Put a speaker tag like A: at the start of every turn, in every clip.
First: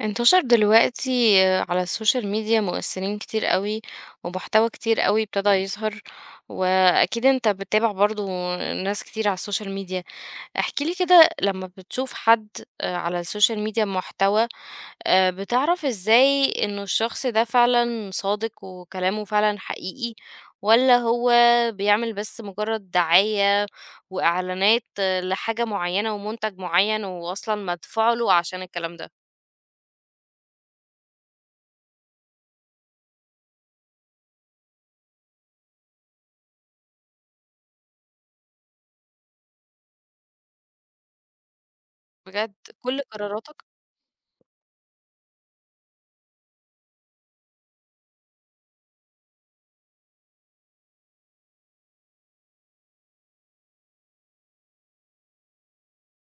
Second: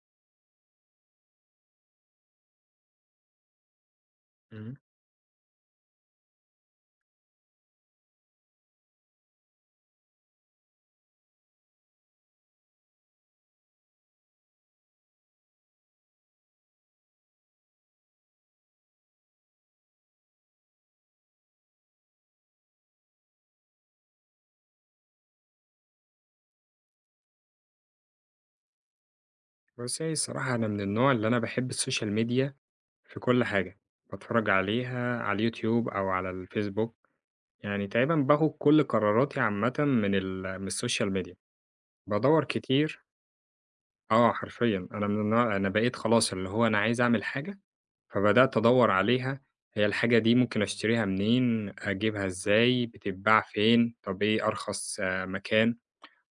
A: انتشر دلوقتي على السوشيال ميديا مؤثرين كتير قوي ومحتوى
B: إمم.
A: كتير قوي ابتدى يظهر. واكيد انت بتتابع برضو ناس كتير على السوشيال ميديا. احكي لي كده لما بتشوف حد على السوشيال ميديا محتوى، بتعرف ازاي انه الشخص ده فعلا صادق وكلامه فعلا حقيقي ولا هو بيعمل بس مجرد دعاية وإعلانات لحاجة معينة ومنتج معين وأصلا مدفوع له عشان الكلام ده.
B: بُصّي، الصراحة أنا من النوع اللي أنا باحب السوشيال ميديا في كل حاجة، باتفرّج عليها على اليوتيوب أو على الفيسبوك، يعني تقريبًا باخُد كل قراراتي عامةً من السوشيال ميديا، بادوّر
A: بجد؟ كل
B: كتير.
A: قراراتك؟
B: حرفيًا أنا من النوع أنا بقيت خلاص اللي هو أنا عايز أعمل حاجة، فبدأت أدوّر عليها، هي الحاجة دي ممكن أشتريها منين، أجيبها إزاي، بتتباع فين، طب إيه أرخص مكان،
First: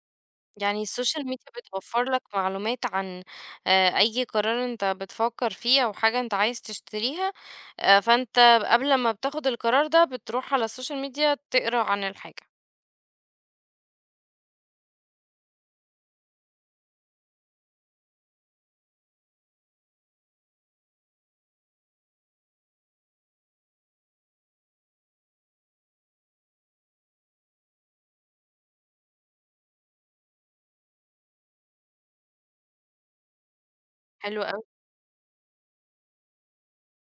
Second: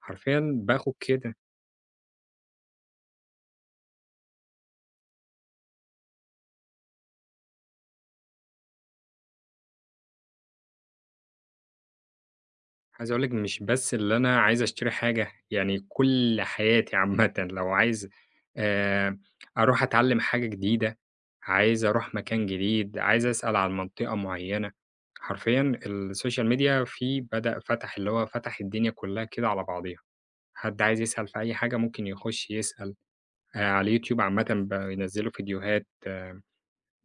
B: حرفيًا
A: يعني
B: باخُد
A: السوشيال
B: كده.
A: ميديا بتوفر لك معلومات عن أي قرار أنت بتفكر فيه أو حاجة أنت عايز تشتريها، فأنت قبل ما بتاخد القرار ده بتروح على السوشيال ميديا تقرا عن الحاجة.
B: عايز أقول لِك مش بس اللي أنا عايز أشتري حاجة، يعني كل حياتي عامةً لو عايز آآ أروح أتعلّم حاجة جديدة، عايز أروح مكان جديد، عايز أسأل عن منطقة معيّنة، حرفيًا السوشيال ميديا فيه بدأ فتح اللي هو فتح الدنيا كلّها كده على بعضيها، حد عايز يسأل في أي حاجة ممكن يخُش يسأل. على اليوتيوب
A: حلو
B: عامةً
A: أوي.
B: بقوا ينزّلوا فيديوهات،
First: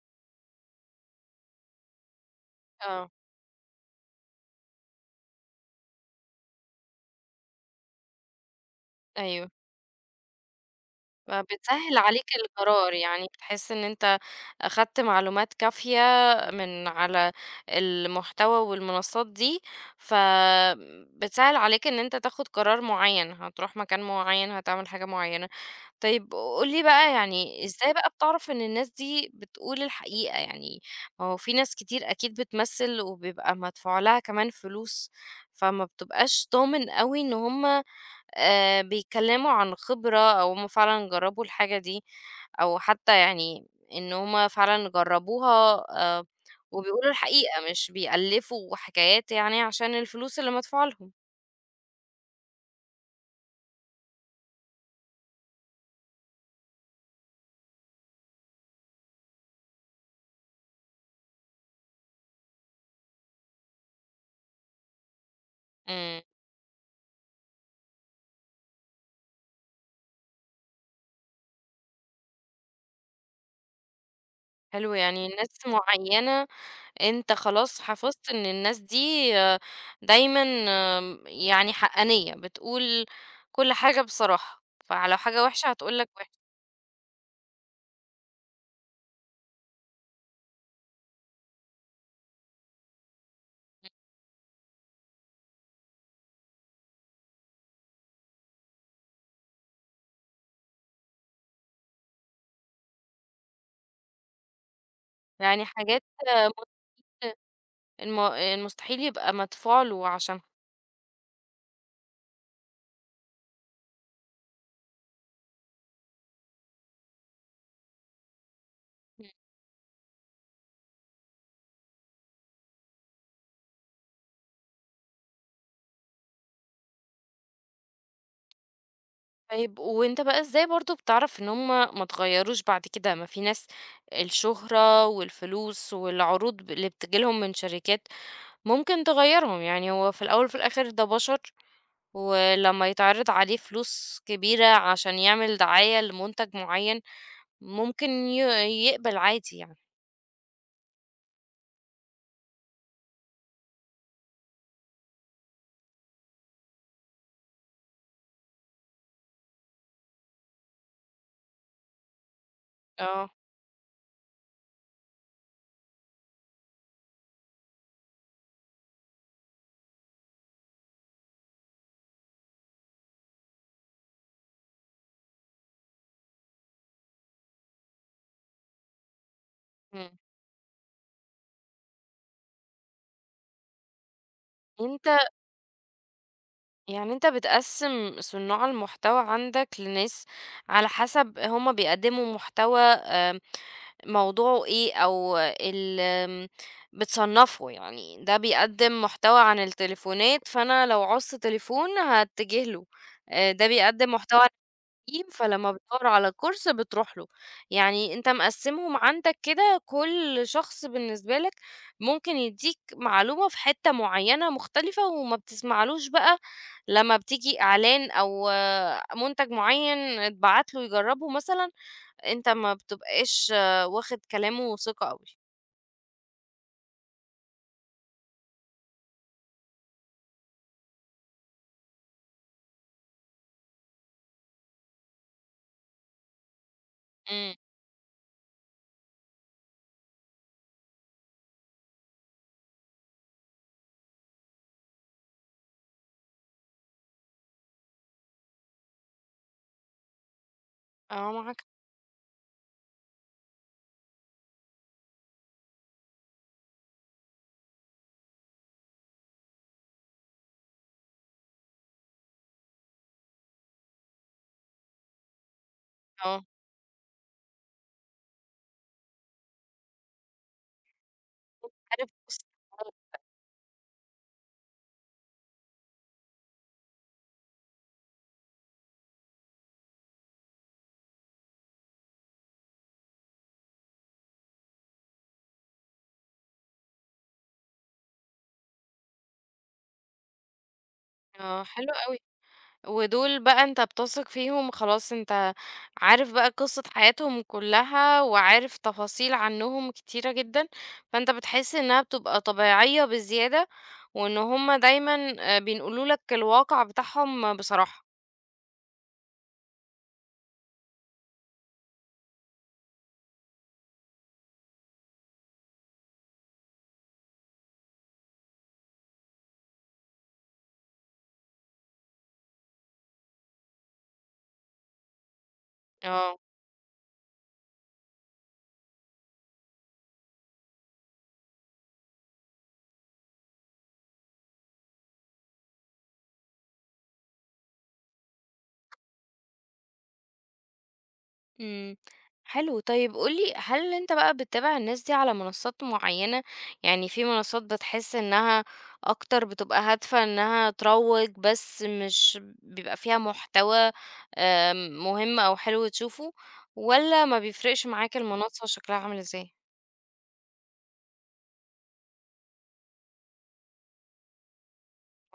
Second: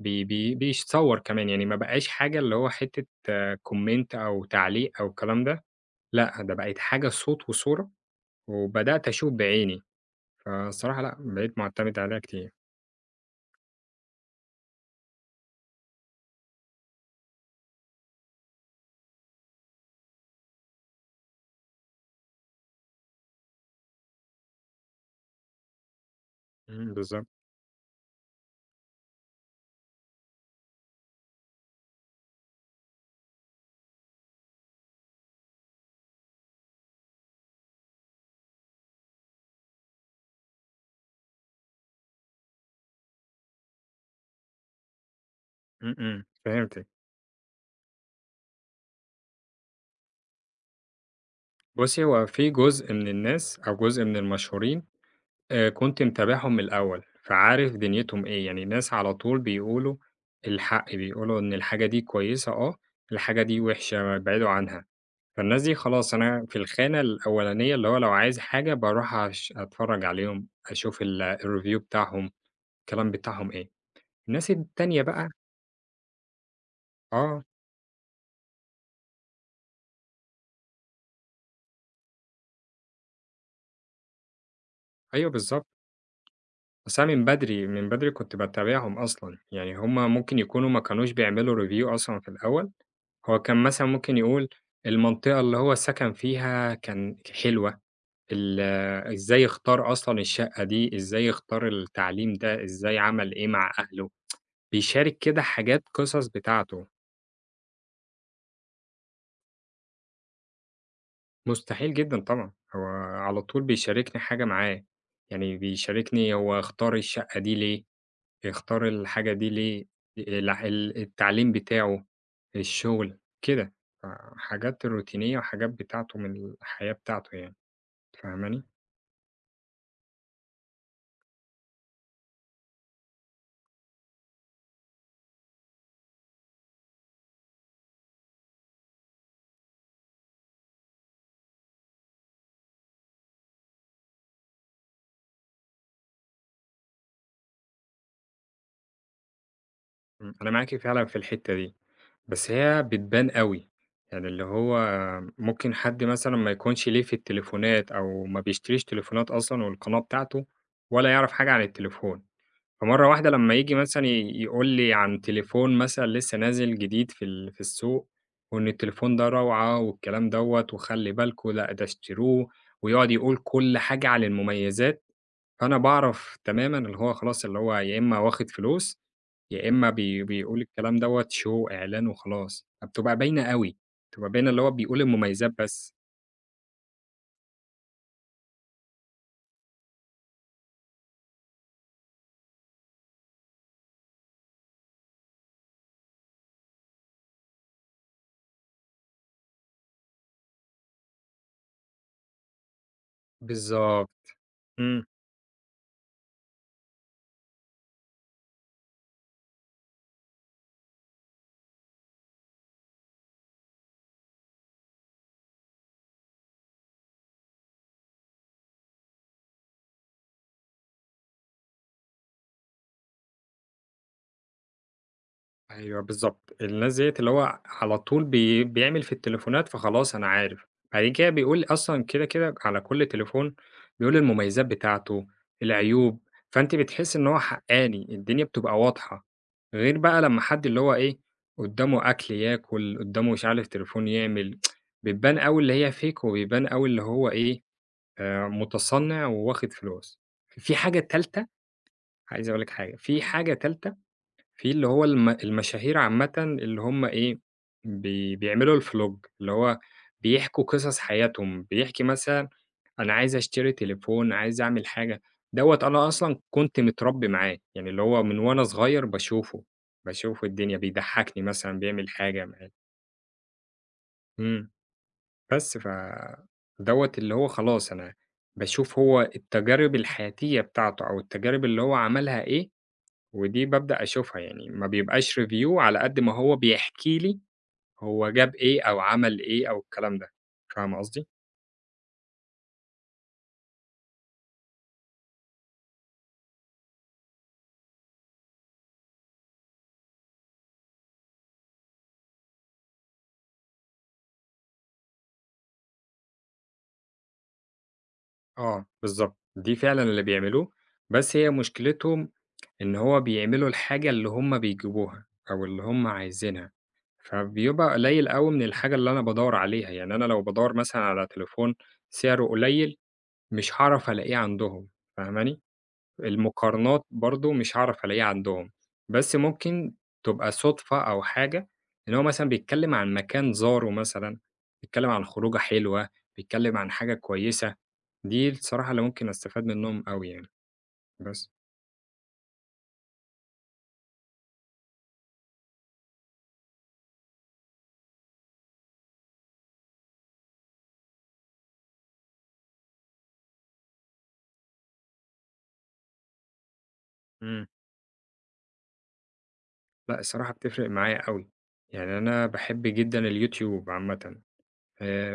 B: بي بي بيصوّر كمان، يعني ما بقاش حاجة اللي هو حتّة
A: اه.
B: كومنت أو تعليق أو الكلام ده. لأ، ده بقت حاجة صوت وصورة، وبدأت أشوف
A: أيوه.
B: بعيني، فالصراحة لأ، بقيت مُعتمد
A: فبتسهّل
B: عليها
A: عليك
B: كتير.
A: القرار، يعني بتحس إن أنت أخدت معلومات كافية من على المحتوى والمنصات دي، فبتسهّل عليك إن أنت تاخد قرار معيّن، هتروح مكان معيّن، هتعمل حاجة معيّنة. طيب قُل لي
B: إمم،
A: بقى
B: بالضبط.
A: يعني إزاي بقى بتعرف إن الناس دي بتقول الحقيقة؟ يعني ما هو في ناس كتير أكيد بتمثّل وبيبقى مدفوع لها كمان فلوس، فما بتبقاش ضامن أوي إن هُم بيتكلّموا عن خبرة أو هُم فعلًا جرّبوا الحاجة دي، أو حتى يعني إن هُم فعلًا جرّبوها
B: إمم، إمم،
A: آآ
B: فهمتِك.
A: وبيقولوا الحقيقة، مش بيألّفوا حكايات يعني عشان الفلوس اللي مدفوعة لهم.
B: بُصّي، هو في جزء من الناس أو جزء من المشهورين كنت متابعهم من الأول، فعارف دنيتهم إيه، يعني ناس على طول بيقولوا الحق، بيقولوا إن الحاجة دي كويسة، الحاجة دي وِحشة ابعدوا عنها، فالناس دي خلاص
A: إمم.
B: أنا في الخانة الأولانية، اللي هو لو عايز حاجة باروح أتفرّج عليهم، أشوف ال الreview بتاعهم، الكلام بتاعهم إيه. الناس
A: حلو،
B: التانية بقى.
A: يعني ناس معيّنة أنت
B: آه،
A: خلاص حفظت إن الناس دي آه، دايمًا يعني حقّانية، بتقول كل حاجة بصراحة، فلو
B: أيوه
A: حاجة
B: بالضبط،
A: وِحشة هتقول لك وِحشة.
B: بس أنا من بدري، من بدري كنت باتابعهم أصلًا، يعني هم ممكن يكونوا ما كانوش بيعملوا review أصلًا في الأول، هو كان مثلًا ممكن يقول المنطقة اللي هو سكن فيها كان حلوة، ال إزاي اختار أصلًا الشقة دي، إزاي اختار التعليم ده، إزاي عمل إيه مع أهله، بيشارك كده
A: يعني
B: حاجات
A: حاجات،
B: قصص
A: آه، مت
B: بتاعته،
A: الم المستحيل يبقى مدفوع له عشانها.
B: مستحيل جدًا طبعًا، هو على طول بيشاركني حاجة معاه، يعني بيشاركني هو اختار الشقة دي ليه؟ يختار الحاجة دي ليه، الع ال التعليم بتاعه، الشغل، كده. فحاجات روتينية وحاجات بتاعته من الحياة بتاعته يعني، فاهماني؟
A: طيب وأنت بقى إزاي برضه بتعرف إن هم ما اتغيّروش بعد كده؟ ما في ناس الشهرة والفلوس والعروض اللي بتيجي لهم من شركات ممكن تغيّرهم، يعني هو في الأول وفي الآخر ده بشر، ولمّا يتعرض عليه فلوس كبيرة عشان يعمل دعاية لمنتج معيّن، ممكن يقبل عادي يعني.
B: أنا معاكِ فعلًا في الحتّة دي، بس هي بتبان أوي، يعني اللي هو ممكن حد مثلًا ما يكونش ليه في التليفونات أو ما بيشتريش تليفونات أصلًا والقناة بتاعته ولا يعرف حاجة عن التليفون. فمرة واحدة
A: آه.
B: لمّا ييجي مثلًا يقول لي عن تليفون مثلًا لسه نازل جديد في ال في السوق، وإن التليفون ده روعة والكلام دوّة وخلّي بالكم، لأ ده اشتروه، ويقعد يقول كل حاجة عن المميزات، فأنا باعرف تمامًا اللي هو خلاص اللي هو يا إمّا واخد فلوس، يا إمّا بيقول الكلام دوّة show إعلان وخلاص، فبتبقى باينة أوي، بتبقى باينة اللي هو
A: إمم.
B: بيقول المميزات بس.
A: يعني انت بتقسم صناع المحتوى عندك لناس على حسب هما بيقدموا محتوى، موضوعه ايه او ال آم، بتصنفه، يعني ده بيقدم محتوى عن التليفونات فانا لو عوزت تليفون هتجه له. ده
B: بالضبط.
A: بيقدم محتوى
B: إمم.
A: تقييم، فلمّا بتدوّر على كورس بتروح له. يعني أنت مقسّمهم عندك كده كل شخص بالنسبة لك ممكن يدّيك معلومة في حتّة معيّنة مختلفة وما بتسمعلوش بقى لمّا بتيجي إعلان أو منتج معيّن اتبعت له يجرّبه مثلًا، أنت ما بتبقاش واخد كلامه ثقة أوي.
B: أيوه بالضبط، الناس ديّة اللي هو على طول بيعمل في التليفونات فخلاص أنا عارف، بعد كده بيقول أصلًا كده، كده على كل تليفون بيقول المميزات بتاعته، العيوب، فأنتِ بتحسّي إن هو
A: إمم.
B: حقّاني، الدنيا بتبقى واضحة، غير بقى لمّا حد اللي هو إيه، قدّامه أكل ياكل، قدّامه مش عارف تليفون يعمل، بتبان أوي اللي هي fake وبيبان أوي اللي هو إيه، مُتصنِّع وواخد فلوس. في حاجة
A: آه،
B: تالتة،
A: معاك.
B: عايز أقول لِك حاجة، في حاجة تالتة في اللي هو المشاهير عامةً اللي هم إيه، بيعملوا الفلوج، اللي هو بيحكوا قصص حياتهم، بيحكي مثلًا أنا عايز أشتري تليفون، عايز أعمل حاجة، دوّة أنا أصلًا
A: آه،
B: كنت متربي معاه، يعني اللي هو من وأنا صغير باشوفه، باشوف الدنيا، بيضحكني مثلًا بيعمل
A: عارف. بُص،
B: حاجة معاه، إمم، بس دوّة اللي هو خلاص أنا باشوف هو التجارب الحياتية بتاعته أو التجارب اللي هو عملها إيه، ودي بابدأ أشوفها يعني ما بيبقاش review على قد ما هو بيحكي لي هو جاب إيه أو عمل إيه أو الكلام ده، فاهمة قصدي؟
A: آه، حلو أوي. ودول بقى أنت بتثق فيهم خلاص أنت عارف بقى قصة حياتهم كلها وعارف تفاصيل عنهم كتيرة جدًا، فأنت بتحس إنها بتبقى طبيعية بزيادة، وإن هُم دايمًا بينقلوا لك الواقع بتاعهم بصراحة.
B: آه، بالضبط، دي فعلًا اللي بيعملوه، بس هي مشكلتهم إن هو بيعملوا الحاجة اللي هم بيجيبوها أو اللي هم عايزينها، فبيبقى قليل أوي من الحاجة اللي أنا بادوّر عليها، يعني أنا لو بادوّر مثلًا على تليفون سعره قليل مش هاعرف ألاقيه عندهم، فاهماني؟
A: آه.
B: المقارنات برضه مش هاعرف ألاقيها عندهم، بس ممكن تبقى صُدفة أو حاجة إن هو مثلًا بيتكلّم عن مكان زاره مثلًا، بيتكلّم عن خروجة حلوة، بيتكلّم عن حاجة كويسة، دي الصراحة اللي ممكن أستفاد منّهم أوي يعني، بس.
A: إمم. حلو، طيب قُل لي هل أنت بقى بتتابع الناس دي على منصات معيّنة؟ يعني في منصات بتحس إنها أكتر بتبقى هادفة إنها تروّج بس مش بيبقى فيها محتوى مهم أو حلو تشوفه، والّا ما
B: إمم.
A: بيفرقش معاك المنصة شكلها عامل إزاي؟
B: لأ الصراحة بتفرق معايا أوي، يعني أنا باحب جدًا اليوتيوب عامةً.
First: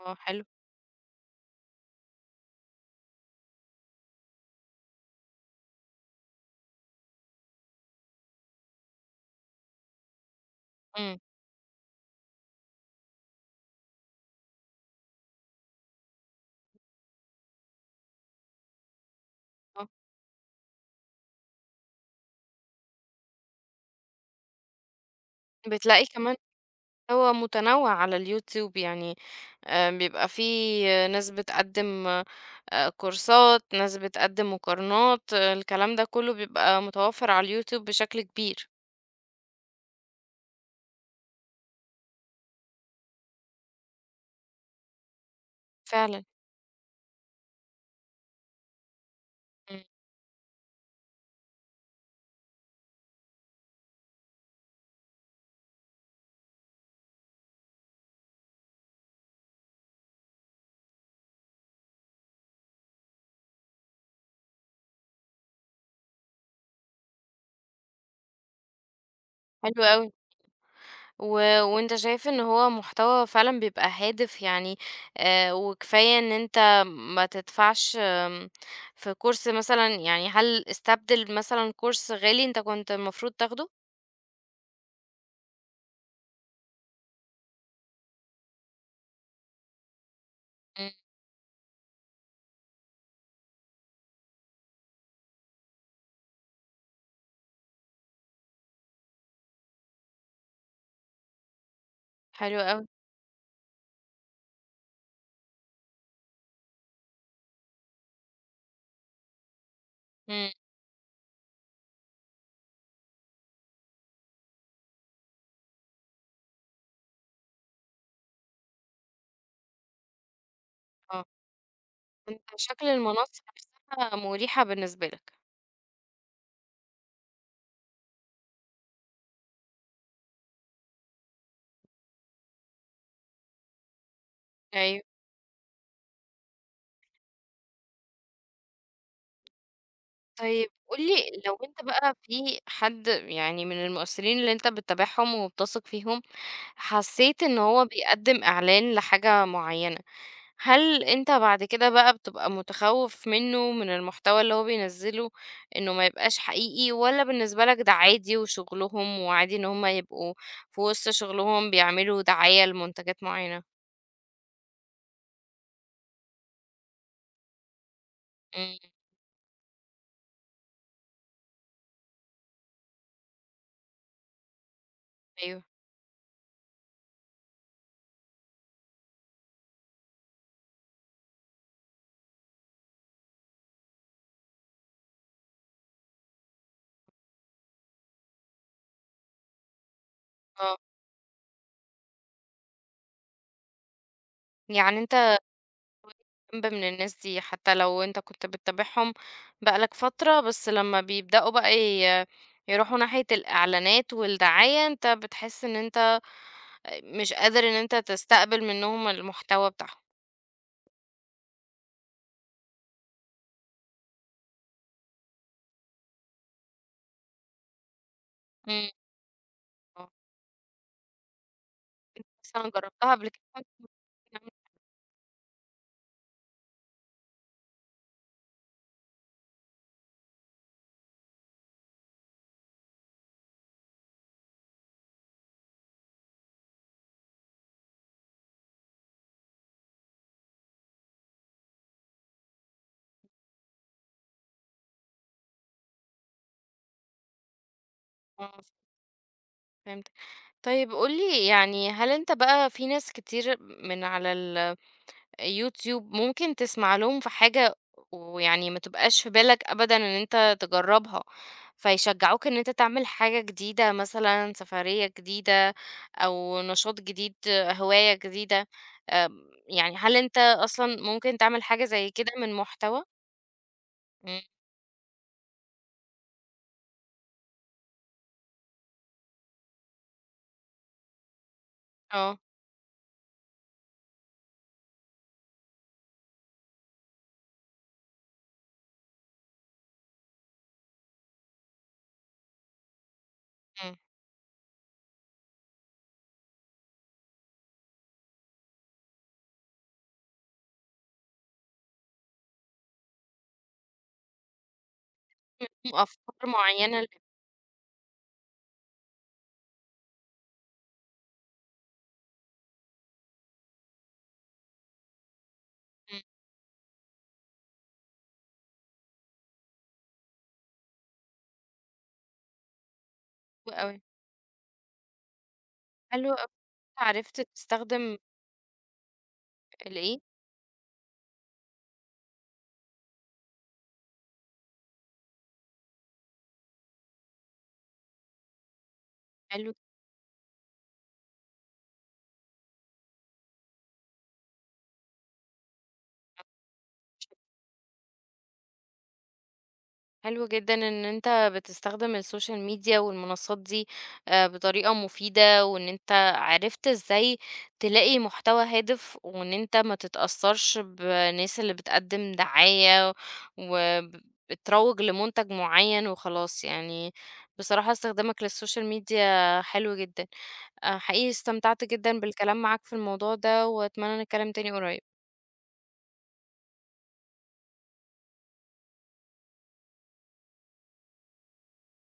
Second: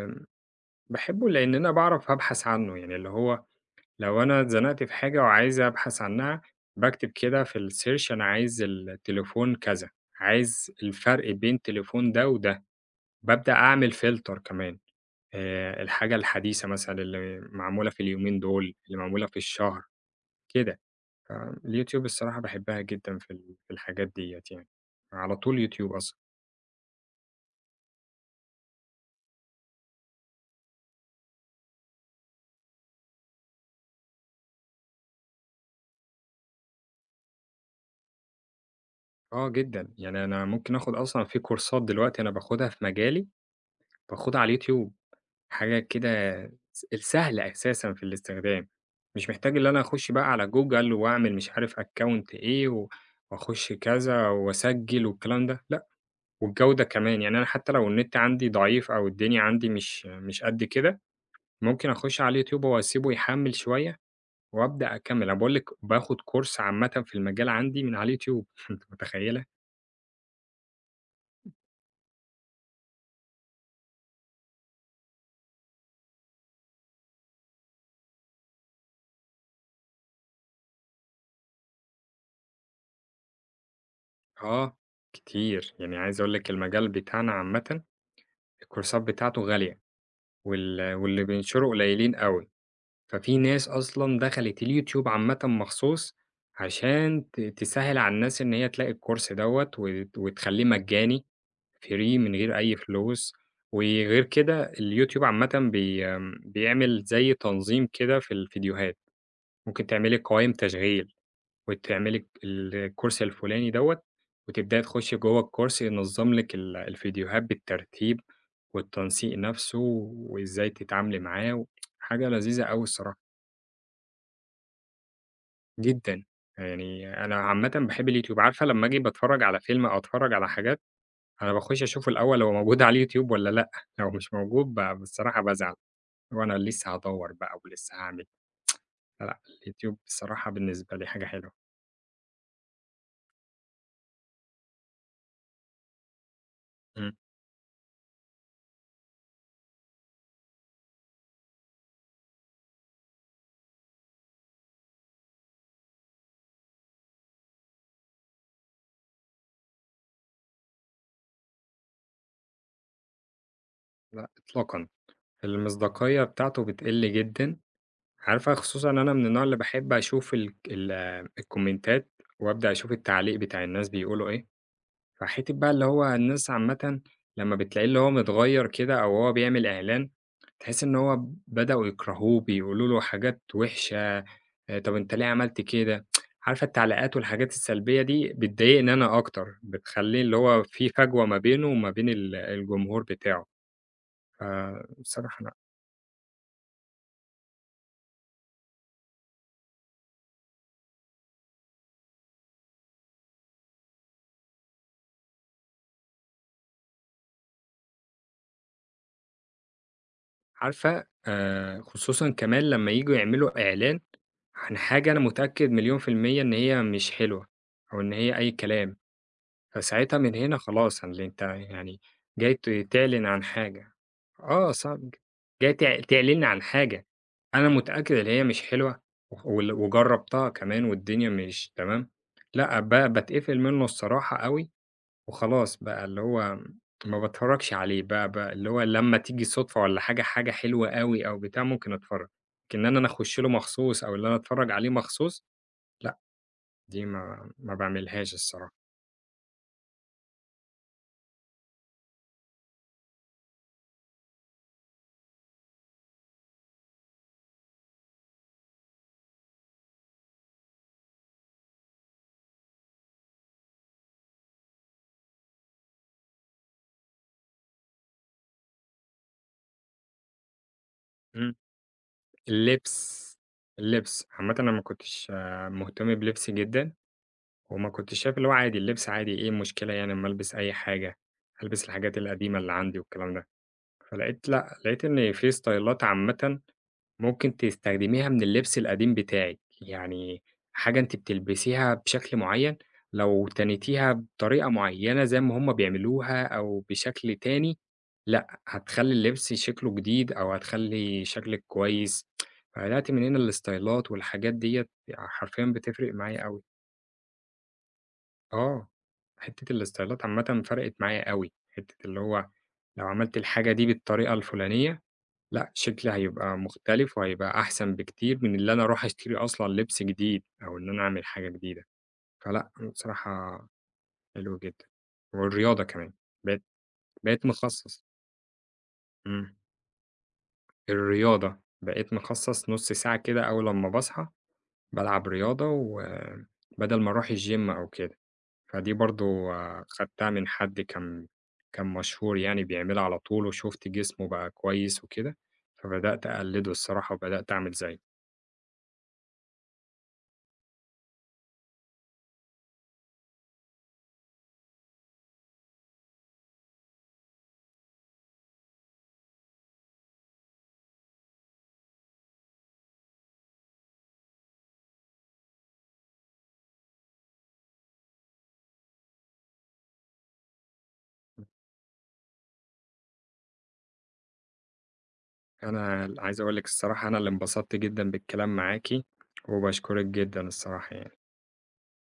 A: آه، حلو.
B: باحبه لإن أنا باعرف أبحث عنه، يعني اللي هو لو أنا اتزنقت في حاجة وعايز أبحث عنها، باكتب كده في الsearch أنا عايز التليفون كذا، عايز
A: إمم.
B: الفرق بين التليفون ده وده، بابدأ أعمل فلتر كمان، الحاجة الحديثة مثلًا اللي معمولة في اليومين دول، اللي معمولة في الشهر،
A: آه،
B: كده. فاليوتيوب الصراحة باحبها جدًا في ال في الحاجات ديّة يعني، على طول يوتيوب
A: بتلاقي
B: أصلًا.
A: كمان هو متنوع على اليوتيوب يعني. بيبقى فيه ناس بتقدم كورسات، ناس بتقدم مقارنات. الكلام ده كله بيبقى متوفر على اليوتيوب بشكل كبير.
B: آه جدًا، يعني أنا ممكن آخد أصلًا في كورسات دلوقتي أنا باخدها في مجالي، باخدها على اليوتيوب. حاجة كده
A: فعلا.
B: السهلة أساسًا في الاستخدام، مش محتاج اللي أنا
A: مم.
B: أخُش بقى على جوجل وأعمل مش عارف account إيه و وأخُش كذا وأسجّل والكلام ده، لأ، والجودة كمان، يعني أنا حتى لو النت عندي ضعيف أو الدنيا عندي مش قد كده، ممكن أخُش على اليوتيوب وأسيبه يحمّل شوية وأبدأ أكمّل، أنا باقول لِك باخُد كورس عامةً في المجال عندي من على اليوتيوب، أنتِ متخيّلة؟
A: حلو قوي. و... وانت شايف ان هو محتوى فعلا بيبقى هادف يعني. وكفاية ان انت ما تدفعش في كورس مثلا، يعني هل استبدل مثلا كورس غالي انت كنت المفروض تاخده؟
B: آه، كتير، يعني عايز أقول لِك المجال بتاعنا عامةً الكورسات بتاعته غالية.
A: مم.
B: واللي بينشروا قليلين أوي، ففي ناس أصلًا دخلت اليوتيوب عامةً مخصوص عشان تسهّل على الناس إن هي تلاقي الكورس دوّة وتخلّيه مجاني free من غير
A: حلو
B: أي
A: قوي.
B: فلوس، وغير كده اليوتيوب عامةً بيعمل زي تنظيم كده في الفيديوهات، ممكن تعملي
A: مم.
B: قوائم تشغيل. وتعملي الكورس الفلاني دوّة، وتبدئي تخشي جوّه الكورس ينظّم لِك الفيديوهات بالترتيب، والتنسيق نفسه، وإزاي تتعاملي
A: اه.
B: معاه، حاجة
A: أنت
B: لذيذة أوي
A: شكل
B: الصراحة،
A: المنصة نفسها مريحة بالنسبة لك.
B: جدًا. يعني أنا عامةً باحب اليوتيوب، عارفة لمّا آجي باتفرّج على فيلم أو أتفرّج على حاجات، أنا باخش أشوف الأول هو موجود على اليوتيوب والّا لأ، لو مش موجود
A: أيوه.
B: بصراحة بازعل، اللي هو أنا لسه هادوّر بقى ولسه هاعمل، فلأ اليوتيوب بصراحة
A: طيب
B: بالنسبة
A: قُل
B: لي حاجة
A: لي
B: حلوة.
A: لو أنت بقى في حد يعني من المؤثرين اللي أنت بتتابعهم وبتثق فيهم،
B: إمم،
A: حسيت إن هو بيقدّم إعلان لحاجة معيّنة، هل أنت بعد كده بقى بتبقى متخوّف منه، من المحتوى اللي هو بينزّله إنه ما يبقاش حقيقي والّا بالنسبة لك ده عادي وشغلهم وعادي إن هم يبقوا في وسط شغلهم بيعملوا دعاية لمنتجات معيّنة؟
B: لأ إطلاقًا. المصداقية بتاعته بتقل جدًا، عارفة
A: إمم.
B: خصوصًا أنا من النوع اللي باحب أشوف الكومنتات وأبدأ أشوف التعليق بتاع الناس بيقولوا إيه، فحتّة
A: أيوه.
B: بقى اللي هو الناس عامةً لمّا بتلاقيه اللي هو متغيّر كده أو هو بيعمل إعلان، تحسّي إن هو بدأوا يكرهوه، بيقولوا له حاجات وِحشة، طَب أنت ليه عملت كده؟ عارفة التعليقات والحاجات السلبية دي بتضايقني أنا أكتر، بتخلّي اللي هو
A: آه.
B: في فجوة ما بينه وما بين الجمهور بتاعه،
A: يعني أنت
B: فبصراحة أنا
A: جنب من الناس دي حتى لو انت كنت بتتابعهم بقالك فترة، بس لما بيبدأوا بقى يروحوا ناحية الإعلانات والدعاية، انت بتحس ان انت مش قادر ان انت تستقبل منهم المحتوى بتاعهم.
B: عارفة خصوصًا كمان لمّا ييجوا يعملوا إعلان عن حاجة أنا متأكد مليون في المِيّة إن هي مش حلوة، أو إن هي أي
A: مم.
B: كلام،
A: اه.
B: فساعتها من هنا خلاص اللي أنت يعني جاي
A: بس انا جربتها
B: تعلن
A: قبل
B: عن
A: كده.
B: حاجة. صعب. جاي تعلن عن حاجة أنا متأكد إن هي مش حلوة وخ وال وجرّبتها كمان والدنيا مش تمام، لأ باتقفل منه الصراحة أوي وخلاص بقى اللي هو ما باتفرّجش عليه بقى اللي هو لمّا تيجي صُدفة والّا حاجة، حاجة حلوة أوي أو بتاع ممكن أتفرّج، لكن إن أنا أخُش له مخصوص أو اللي أنا أتفرّج عليه مخصوص لأ، دي ما باعملهاش
A: اه،
B: الصراحة.
A: فهمت. طيب قولي يعني هل انت بقى في ناس كتير من على ال يوتيوب، ممكن تسمع لهم في حاجة ويعني ما تبقاش في بالك أبدًا إن أنت تجرّبها، فيشجعوك إن أنت تعمل حاجة جديدة مثلًا، سفرية جديدة أو نشاط جديد، هواية جديدة. يعني هل أنت أصلًا ممكن
B: إمم.
A: تعمل حاجة زي كده من محتوى؟
B: اللبس، اللبس،
A: إمم.
B: عامةً أنا ما كنتش مهتم بلبسي جدًا وما كنتش شايف اللي هو عادي، اللبس عادي إيه المشكلة يعني أمّا ألبس أي حاجة، ألبس الحاجات
A: آه.
B: القديمة اللي عندي والكلام ده، فلقيت لأ، لقيت إن في ستايلات عامةً ممكن تستخدميها من اللبس القديم بتاعِك، يعني حاجة أنتِ بتلبسيها بشكل معيّن، لو
A: إمم.
B: تنيتيها بطريقة معيّنة زي ما هُم بيعملوها أو بشكل تاني، لأ، هتخلّي اللبس شكله جديد أو هتخلّي شكلِك كويس، فبدأت من هنا الإستايلات والحاجات ديّة حرفيًا
A: ليهم
B: بتفرق
A: أفكار
B: معايا أوي.
A: معيّنة
B: آه، حتّة الإستايلات عامةً فرقت معايا أوي، حتّة اللي هو لو عملت الحاجة دي بالطريقة الفلانية لأ، شكلي
A: إمم.
B: هيبقى مختلف وهيبقى أحسن بكتير من اللي أنا أروح أشتري أصلًا لبس جديد أو إن أنا أعمل حاجة جديدة، فلأ بصراحة
A: حلو أوي.
B: حلو جدًا. والرياضة كمان،
A: حلو أوي.
B: بقيت
A: عرفت
B: بقيت مخصّص.
A: تستخدم
B: إمم،
A: الإيه؟
B: الرياضة بقيت مخصّص نُص ساعة كده أول أمّا باصحى بالعب رياضة وبدل ما أروح الgym أو كده، فدي برضه
A: حلو.
B: خدتها من حد كان مشهور يعني بيعملها على طول وشُفت جسمه بقى كويس وكده، فبدأت أقلّده الصراحة وبدأت أعمل زيه.
A: حلو جدًا إن أنت بتستخدم السوشيال ميديا والمنصات دي بطريقة مفيدة، وإن أنت عرفت إزاي تلاقي محتوى هادف، وإن أنت ما تتأثّرش بالناس اللي بتقدّم دعاية وب بتروّج لمنتج معيّن وخلاص، يعني بصراحة استخدامك للسوشيال ميديا حلو جدًا. حقيقي استمتعت جدًا بالكلام معاك في الموضوع ده، وأتمنى نتكلم تاني قريب.
B: أنا عايز أقول لِك الصراحة أنا اللي انبسطت جدًا بالكلام معاكِ، وباشكرِك جدًا الصراحة يعني.